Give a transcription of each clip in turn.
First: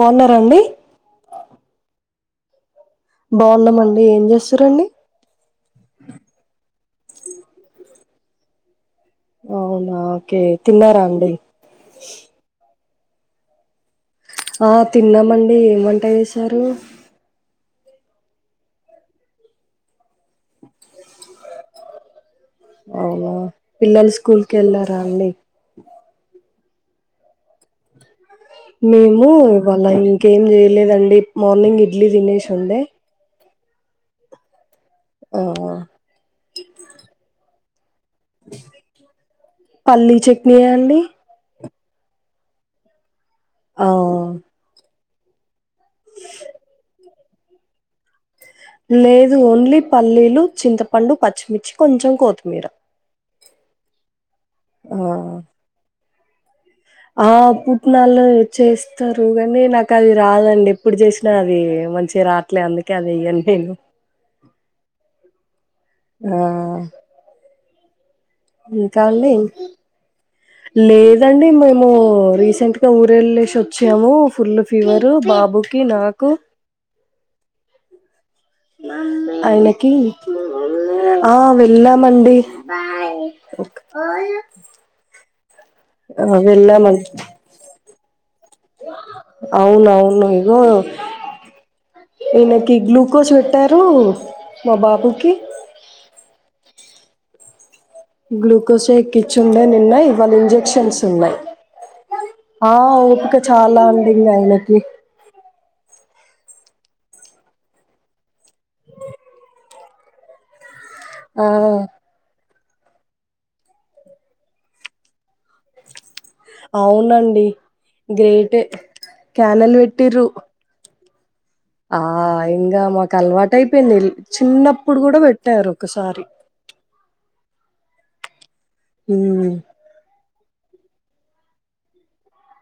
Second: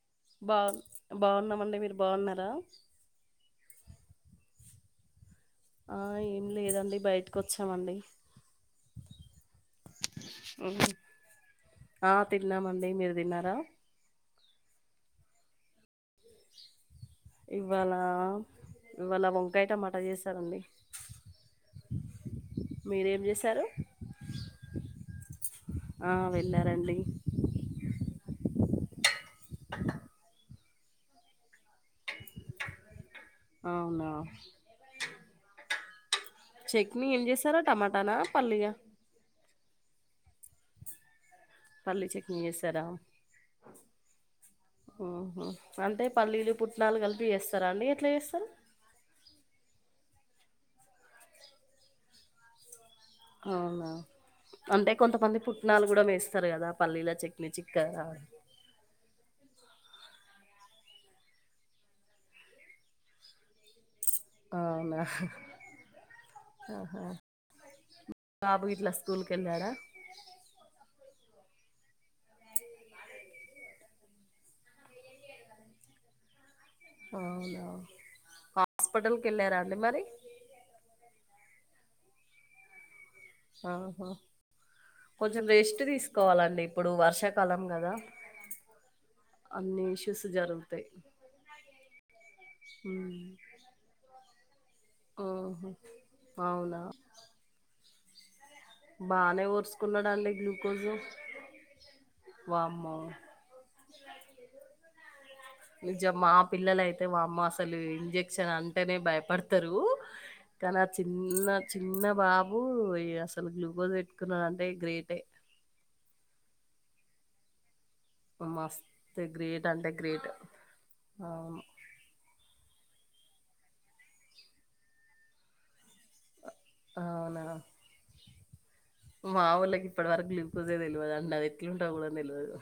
బాగున్నారండి బాగ్ బావున్నామండి మీరు బావున్నారా బావూన్నామండి ఏం చేస్తురండి ఆ ఏమి లేదండి బయటకి వచ్చామండి అవునా ఓకే ఉమ్. తిన్నారా అండి ఆ తిన్నామండి మీరు తిన్నారా ఆ తిన్నామండి ఏం వంట చేసారు ఇవాళ ఇవాళ వంకాయటమాటా చేసానండి అవునా చేశారు పిల్లలు స్కూల్ కి వెళ్ళారా అండి ఆ వెళ్ళారండి మేము ఇవాళ ఇంకేం చేయలేదండి మార్నింగ్ ఇడ్లీ తినేసి ఉండే అవునా ఆ చట్నీ ఏం చేసారా టమాటానా పల్లియా పల్లీ చట్నీయా అండి పల్లి చట్నీ చేసారా ఆ ఊహూ అంటే పల్లీలు పుట్నాలు కలిపి చేస్తారా అండి ఎట్లా చేస్తారు లేదు ఓన్లీ పల్లీలు చింతపండు పచ్చిమిర్చి కొంచెం కొత్తిమీర అవునా అంటే కొంతమంది ఆ పుట్నాలు కూడా వేస్తారు కదా పల్లీల ఆ చట్నీ చిక్కగా పుట్నాలు చేస్తారు కానీ నాకు అది రాదండి ఎప్పుడు చేసినా అది మంచిగా రాట్లేదు అందుకే అది వెయ్యను నేను అవునా ఆ! ఆహా బాబు ఇట్లా ఇంకా స్కూల్ కి అండి? వెళ్ళాడా లేదండి మేము రీసెంట్ గా ఊర వెళ్ళేసి వచ్ చ్చాము ఫుల్ ఫీవరు బాబుకి నాకు అవున ఆ ఆయనకి ఆ వెళ్ళామండి ఓకే. ఆహా కొంచెం రెస్ట్ ఆ! తీసుకోవాలండి ఇప్పుడు వెళ్ళామండి. వర్షాకాలం కదా అన్ని ఇష్యూస్ అవునవును ఇగో జరుగుతాయి ఈయనకి ఉమ్. గ్లూకోజ్ పెట్టారు మా బాబుకి ఆహా అవునా గ్లూకోజే ఎక్కిచ్చుండే నిన్న. బానేఓరుసుకున్నాడండి ఇవాళ గ్లూకోజు ఇంజెక్షన్స్ వామ్మో ఇంకా చాలా అంది ఆయనకి నిజ మా పిల్లల అయితే మా అమ్మ అసలు ఇంజక్షన్ అంటేనే భయపడతరు కానీ ఆ ఆ చిన్న చిన్న బాబు అసలు గ్లూకోజ్ పెట్టుకున్నాడాంటే గ్రేటే అవునండి గ్రేటె మస్తు క్యానల్ పెట్టిరు ఆమ్ ఆ ఇంకా మాకు అలవాటు అయిపోయింది చిన్నప్పుడు కూడా పెట్టారు ఒకసారి అవునా మా ఉమ్ వోళ్ళకి ఇప్పటి వరకు లేవ్ అసలే తెలివదు అండి అది ఎట్లు ఉంటదొ గుడా తెలివదు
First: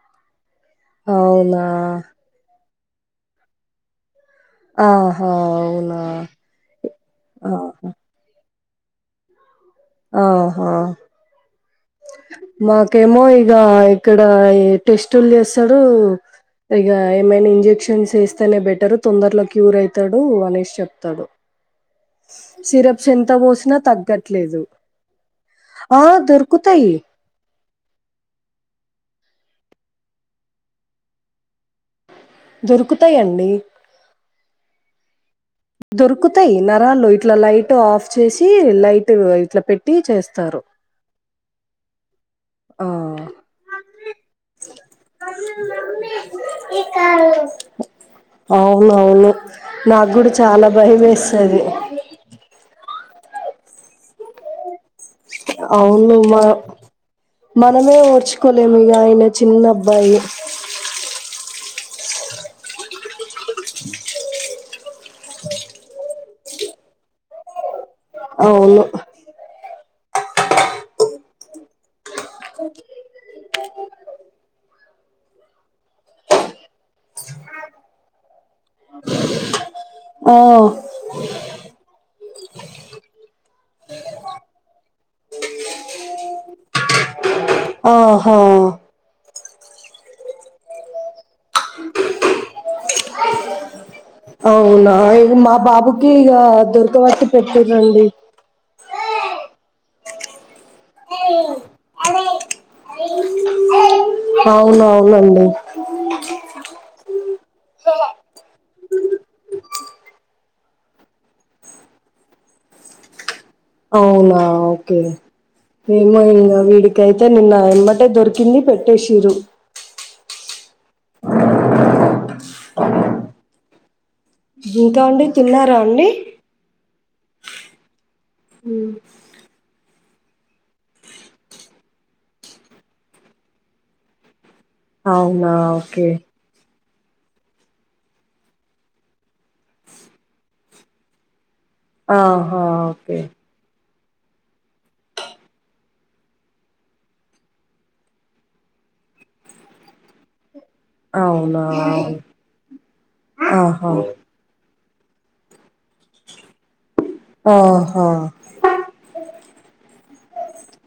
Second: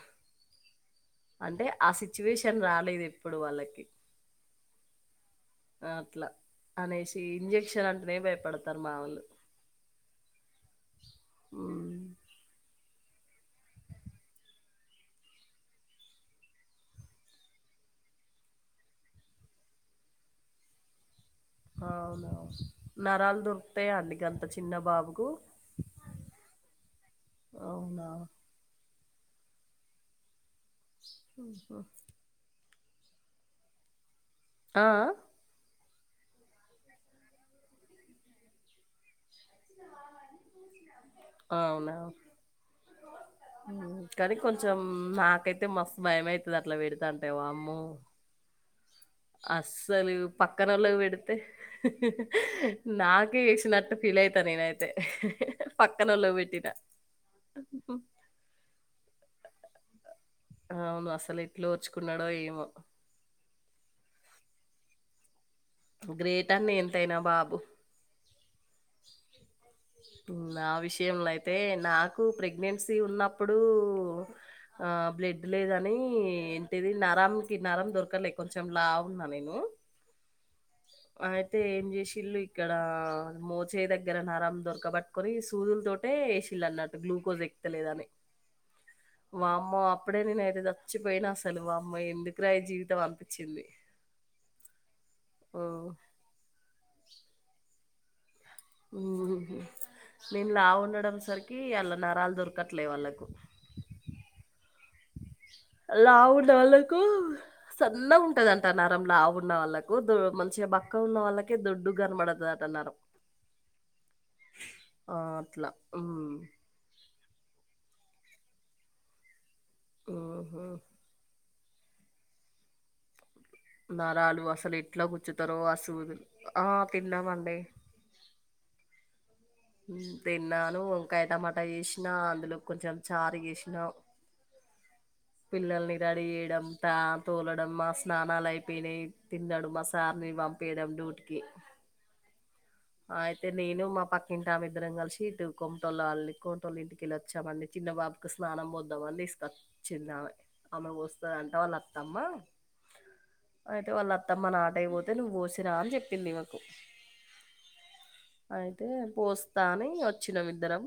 అవునా అంటే ఆ సిచ్యువేషన్ రాలేదుఎప్పుడు వాళ్ళకి ఆహా అవునా అట్లా అనేసి ఇంజక్షన్ ఆహా అంటేనే భయపడతారు మా ఓళ్ళు ఒ హొ ఉ మాకేమో ఇగ ఇక్కడ టెస్టులు చేస్తరు ఇగ ఏమైనా ఇంజెక్షన్స్ ఎస్తేనే బెటర్ తొందరలో క్యూర్ అవుతాడు అనేసి చెప్తాడు అవునా సిరప్స్ ఎంత నరాలు పోసినా దొరుకుతాయా అండి గంత తగ్గట్లేదు చిన్న బాబుకు ఆ దుర్ కుతయి అవునా ఆహా దొరుకుతాయండి ఆ అ దొరుకుతాయి నరాలు ఇట్లా లైట్ ఆఫ్ చేసి లైట్ ఇట్లా పెట్టి చేస్తారు అవునావు ఆ కాని కొంచెం నాకైతే మస్తు భయం అయితది అట్లా పెడుతంటే వామ్మో అవునవును నాకు అస్సలు కూడా చాలా పక్కనలోది భయం పెడితే వేస్తది నాకే ఎసినట్ ఫీల్ అయితా నేనైతే పక్కన అవును లో మా పెట్టినా మనమే ఓడ్చుకోలేము ఇగ ఆయన చిన్నాబ్బాయి అవును అసలు ఎట్ల ఓర్చుకున్నాడో ఏమో గ్రేట్ అన్న ఎంతైనా బాబు అవును నా విషయంలో అయితే నాకు ప్రెగ్నెన్సీ ఉన్నప్పుడూ ఆ బ్లడ్ లేదని ఏంటిది నరంకి నరం దొరకలే కొంచెం చెం లాఉన్నా నేను ఓ అయితే ఏం చేసిల్ళు ఇక్కడా మోచే దగ్గర నర దొరకబట్టుకొని సూదుల తటే ఎసిళ్ళన్నట్టు గ్లూకోజ్ ఎక్తలేదని ఆహా వామ్మో అప్పుడే నేను అయితే చచ్చిపోయినా అసలు వామ్మో ఎందుకు రా జీవితం అనిపించింది అవునా ఇంగ్ మా బాబుకీ ఇగా జంతు వర్షు పెట్టిర్రండి ఊ నేను లావుండడం సరికీ ఆళ్ల నరాలు దొరకట్లే వాళ్ళకు అవునవునండి లావుండే వాళ్లకూ సన్న ఉంటదంట నరం లావు ఉన్న వాళ్ళకు దో మంచిగా బక్కగ ఉన్న వాళ్ళకే దొడ్డు కనపడతాదంట ద నరం అవునా ఓకే ఆ! అట్లా. ఏం కాదు హ్మ్. ఏం కాదులే ఇడి కైతే నిన్నా ఎమ్మటే దొరికింది పెట్టేసిర్రు ఓహా [inaudible] నరాలు అసలు ఇంకా ఇట్లా అండి కూచ్చుతారో తిన్నారా ఆ అండి సూదులు ఆ తిన్నామండి హు ఉ తిన్నాను వంకాయ టమాటా చేేసినా అందులో కొంచెం చారు చేేసినా అవునా పిల్లల్ని ఓకే రడీ చేయడం తా తోలడం మా స్నానాలు అయిపోయినయ్ తిన్నడు మా సార్ని పంపీడం డూట్కి ఆహా ఒకే తె నేనూ మా పక్ ఇంటామిద్దరం కలిసి ఇటు కొమ్టోల్లాల్ కొమ్టోల్ల ఇంటికెల్లొచ్చామండి చిన్న బాబుకి స్నానం పోద్దామని తీస్కచ్ చిన్నామె ఆమె పోస్తందింట అవునా వాళ్ళు అత్తమ్మ అయితే ఆహా వాళ్ళత్ త్తమ్మ నాటయ్పోతే నువ్వు పోసిరా అని చెప్పింది ఈమెకు ఆహా అయితే పోస్తా అనీ వచ్చినం ఇద్దరం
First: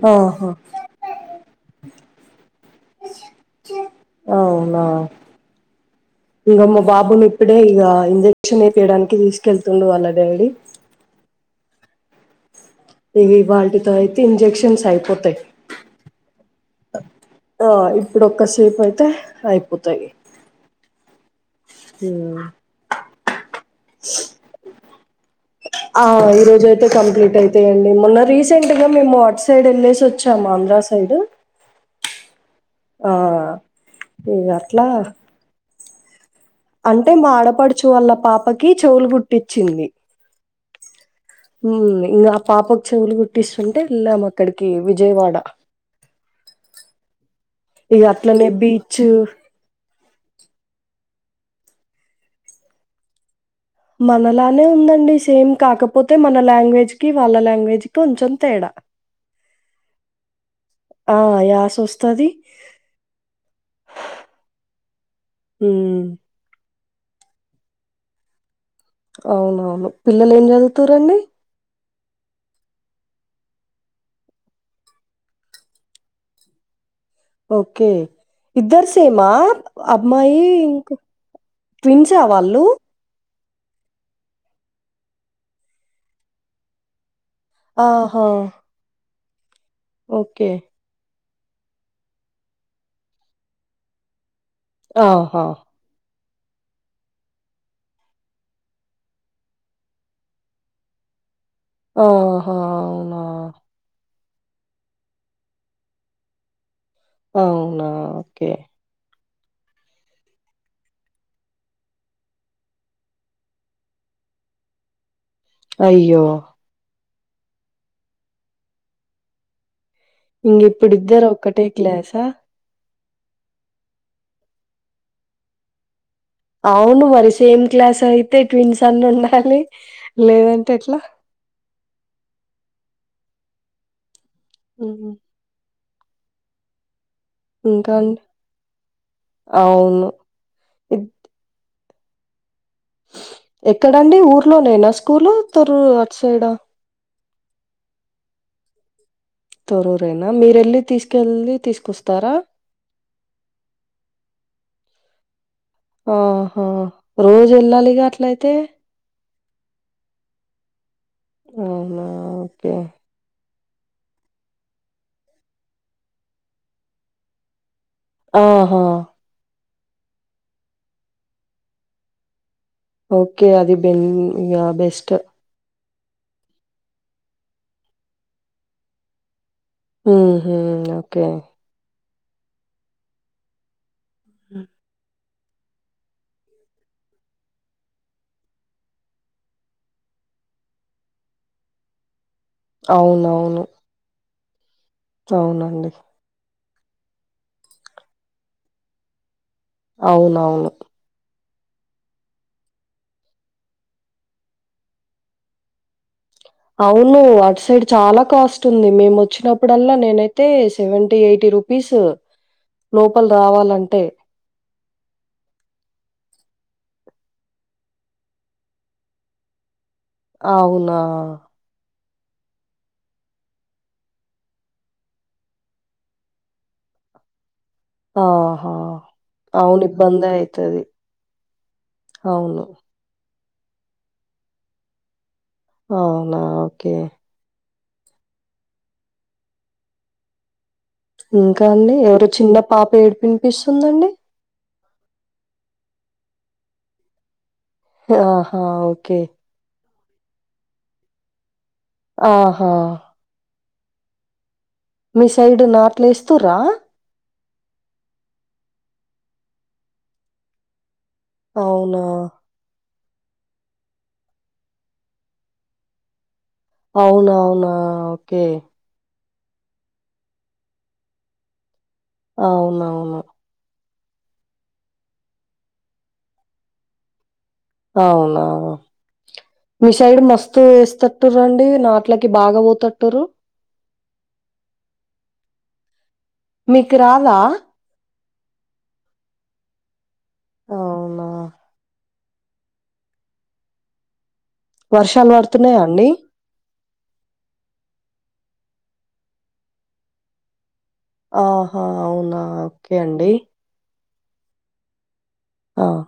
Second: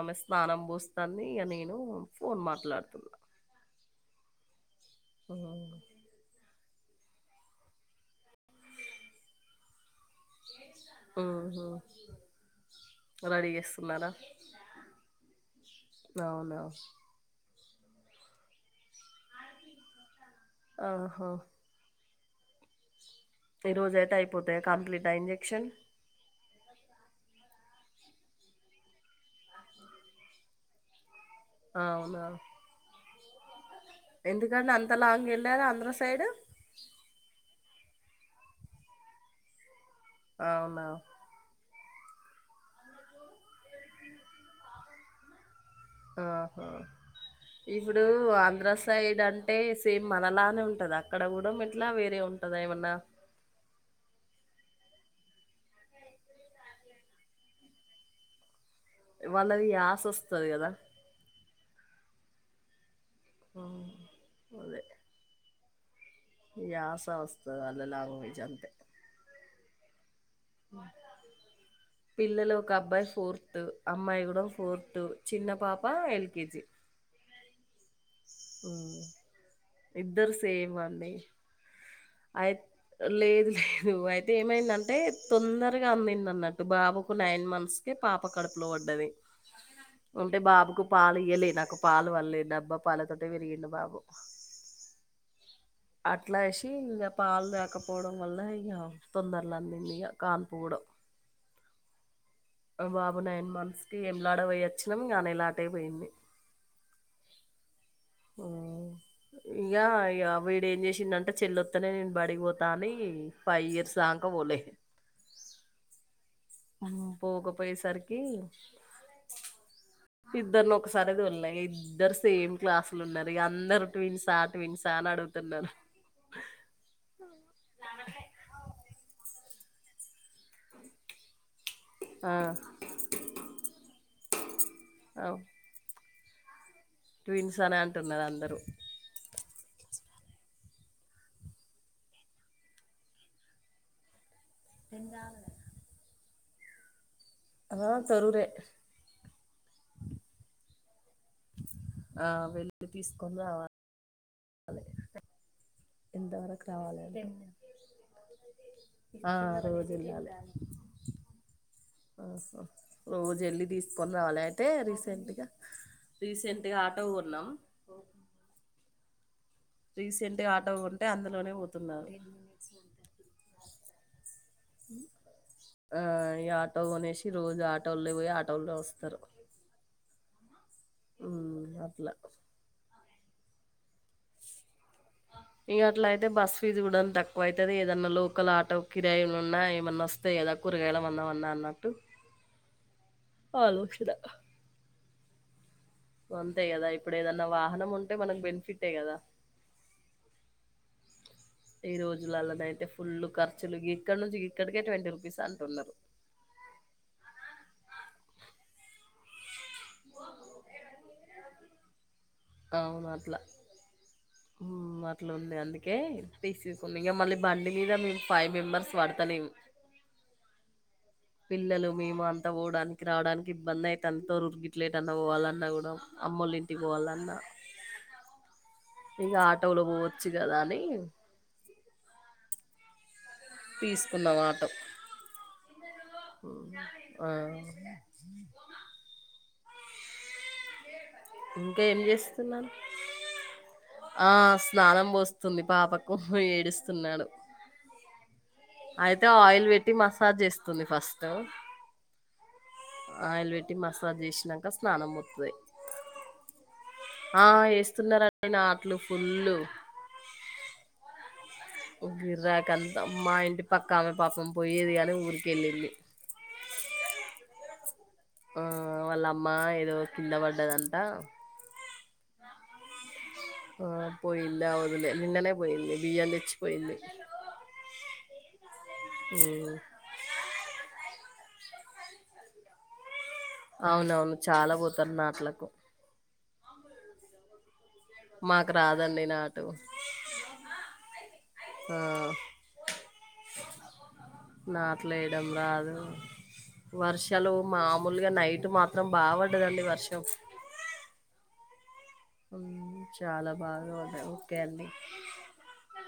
ఆమె ఆహా స్నానం పోస్త అన్నయ్య నేనూ ఫోన్ మాట్లాడుతున్నా అవునా అవును ఇంక మా బాబుని ఇప్పుడే ఇగా ఇంజెక్షన్ ఏపియ్యడానికి తీసుకెళ్తుంది వాళ్ళ అత్ ఊహు ఇవి ఇవాళ్టి తో అయితే ఇంజక్షన్స్ అయిపోతయ్ అవునా ఆ ఇప్పుడు ఒక్కసేప్ అయితే అవును హో దేవా ఈ రోజు అయితే అయిపోతాయా కంప్లీటా ఇంజెక్షన్ ఆ ఈ రోజు అయితే కంప్లీట్ అయితయండి మొన్న రీసెంట్ గా మేము అట్ సైడ్ వెళ్ళేసి వచ్చాము ఆంధ్ర సైడ్ ఏంటో అవునా ఆ ఇగ ఎందుకండి అట్లా అంత లాంగ్ వెళ్ళారు ఆంధ్ర సైడు అంటే మా ఆడపడుచువాల్ల పాపకి చెవులు కుట్టించ్చింది అవునా మ్ ఇంక ఆ పాపకి చెవులు కుట్టిస్తుంటే వెళ్ళాం అక్కడికి విజయవాడ ఆహా ఇగ ఇప్పుడూ అట్లనే ఆంధ్ర బీచ్ సైడ్ అంటే అంటే సేమ్ మనలానే ఉంటదా అక్కడ కూడా ఎట్లా వేరే ఉంటంద ఏమన్నా మనలానే ఉందండి సేమ్ కాకపోతే మన లాంగ్వేజ్ కి వాళ్ళ లాంగ్వేజ్ కి కొంచెం తేడా వాళ్ళది రాసోస్తది కదా ఆ యాసోస్తాది ఆ హ్మ్ యాస వస్తాది అదే లాంగ్వేజ్ అంతే అవునవును పిల్లలు ఏం చదువుతారండి పిల్లలు ఒక అబ్బాయి ఫోర్త్ అమ్మాయి కూడా ఫోర్త్ చిన్న పాప ఎల్కేజీ ఓకే ఇద్దరు సేమా ఇద్దరు అమ్మాయి సేమ్ అండి ట్విన్స అయి వాళ్ళు లేదు లేదు అయితే ఏమైందంటే తొందరగా అందింది అన్నట్టు బాబుకు నైన్ మంత్ న్స్ కే ఆహా! పాప కడుపులో పడ్డది అంటే ఓకే. బాబుకు పాలు ఇయ్యలే నాకు పాలు వళ్లే డబ్బా పాలతోటే పెరిగిండు బాబు ఆహా అట్లా వేసి ఇంకా పాలు లేకపోవడం వల్ల ఇక తొందరల అందిదిగ కాన్పు కూడ ఆహా! అ అవునా! బాబు నైన్ మంత్స్ టీ ఏం లాడ పోయ వచ్చినాం గా నేల అటేపోయింది అవునా ఓకే ఇగా వీడేం చేసిందంటే చెల్లొస్తలేదేంటి నేను బడిపోతా అని పై ఇయర్స్ దాకా పోలే అయ్యో ఆ పోకపోయే సరికి ఇద్దరుని ఒకసారే ఇంగిప్పుడిద్దరు దోల్నా ఒక్కటే ఇద్దరు క్లాసా? సేమ్ క్లాసులు ఉన్నారు ఇక అందరు ట్విన్సా ట్విన్సా అని అడుగుతున్నారు అవును మరి సేమ్ క్లాస్ అయితే ట్విన్స్ అన్ని ఉండాలి లేద ఆ ఉమ్ ఆ ట్వీన్స్ అనే ఇంకా అండి? అంటున్నారు అందరూ అవును ఇద్ ఎక్కడండి ఊర్లోనేనా స్కూల్ తరు అట్ సైడ్ ఆ అా తరురే తొరూరేనా మీరేల్లి తీసుకు ఆ వెళ్ళి తీసుకుని రావాలి ఎంతవరకు ఆహా రావాలండి రోజు వెళ్ళాలిగా అట్లయితే ఆ రోజెల్లాలి అవునా! ఆహా ఓకే. రోజు వెళ్ళీ తీసుకొని రావాలి అయితే రీసెంట్గా రీసెంట్గా ఆటో కొన్నాం ఆహా రీసెంట్గా ఆటో ఉంటే అందులోనే పోతున్నారు ఓకే అది బెన్ బెస్ట్ ఆ ఈ ఆటో కొనేసి రోజు ఆటోల్లో పోయి ఆటోల్లో వస్తారు హ్మ్ హు ఓకే హు అట్లా మ్మ్ ఇంక అట్లా అయితే బస్ ఫీజ్ కూడా తక్కువ అయితది ఏదన్నా లోకల్ ఆటో కిరాయిలు ఉన్నా ఏమన్నా వస్త్ వత్తయి కదా ఏదో కూరగాయల వన్నా వన్నా అన్నట్టు అవునవును [unintelligible] అవునండి అంతే కదా ఇప్పుడు ఏదన్నా వాహనం ఉంటే మనకు బెనిఫిటే కదా అవునవును అ ఈ రోజులలన అయితే ఫుల్ ఖర్చులు ఇక్కడ నుంచి ఇక్కడికే ట్వంటీ రూపీస్ అంటున్నారు అవును అటు సైడ్ చాలా కాస్ట్ ఉంది మేము వచ్చినప్పుడల్లా నేనైతే సెవెంటీ ఎయిటీ రూపీస్ లోపల రావాలంటే అట్లుంది అందుకే తీసేసుకుం ఇంకా మళ్ళీ బండి మీద మేము ఫైవ్ మెంబెర్స్ పడతలేము అ అవునా పిల్లలు మేము అంతా పోవడానికి రావడానికి ఇబ్బంది అయితే అంతతో ఇరికిట్లేదుంత పోవాలన్నా కూడా అమ్మోళ్ళింటికి పోవాలన్నా ఆహా ఇగ అవును ఆటోలో ఇబ్బంది పోవచ్చు కదా అని అయితది అవును తీసుకున్నం ఆటో అవునా! ఓకే. ఆ ఇంకా అండి ఎవరు చిన్న పాప ఏడుపు వినిపిస్తుందండి ఆస్ స్నానం పోస్తుంది పాపకు ఏడుస్తున్నాడు ఆహా! ఓకే. అయితే ఆయిల్ పెట్టి మసాజ్ చేస్తుంది ఫస్ట్ ఆహా ఆయిల్ పెట్టి మసాజ్ చేసి నాకా స్నానం మీ పోతది సైడ్ నాట్లు వేస్తుర్ర ఆ వేస్తున్నారు అక్క నాట్లు ఫుల్లు అవునా! [unintelligible] మా ఇంటి పక్కా ఆమె పాపం పోయేది గాని ఊరికి వెళ్ళింది అవునా అవునా ఓకే ఆ వాళ్ళమ్మ ఏదో కింద పడ్డదంట అవునవును పోయిలా అదులే నిన్ననే పోయింది బిఎల్ ఎచ్ పోయింది అవునా సైడ్ మస్తు వేస్తట్టురుండి నాట్లకి బాగా పోతట్రు అవునవును చాలా పోతాం నాట్లకు మీకురాదా మాకు రాదండి నాటు అవునా ఆ నాట్లు వర్షాలు వేయడం పడుతున్నాయా రాదు అండి? వర్షాలు మామూలుగా నైట్ మాత్రం బా పడ్డదండి వర్షం ఆహా అవును చాలా బాగా ఉన్నాయి ఓకే అండి హ్మ్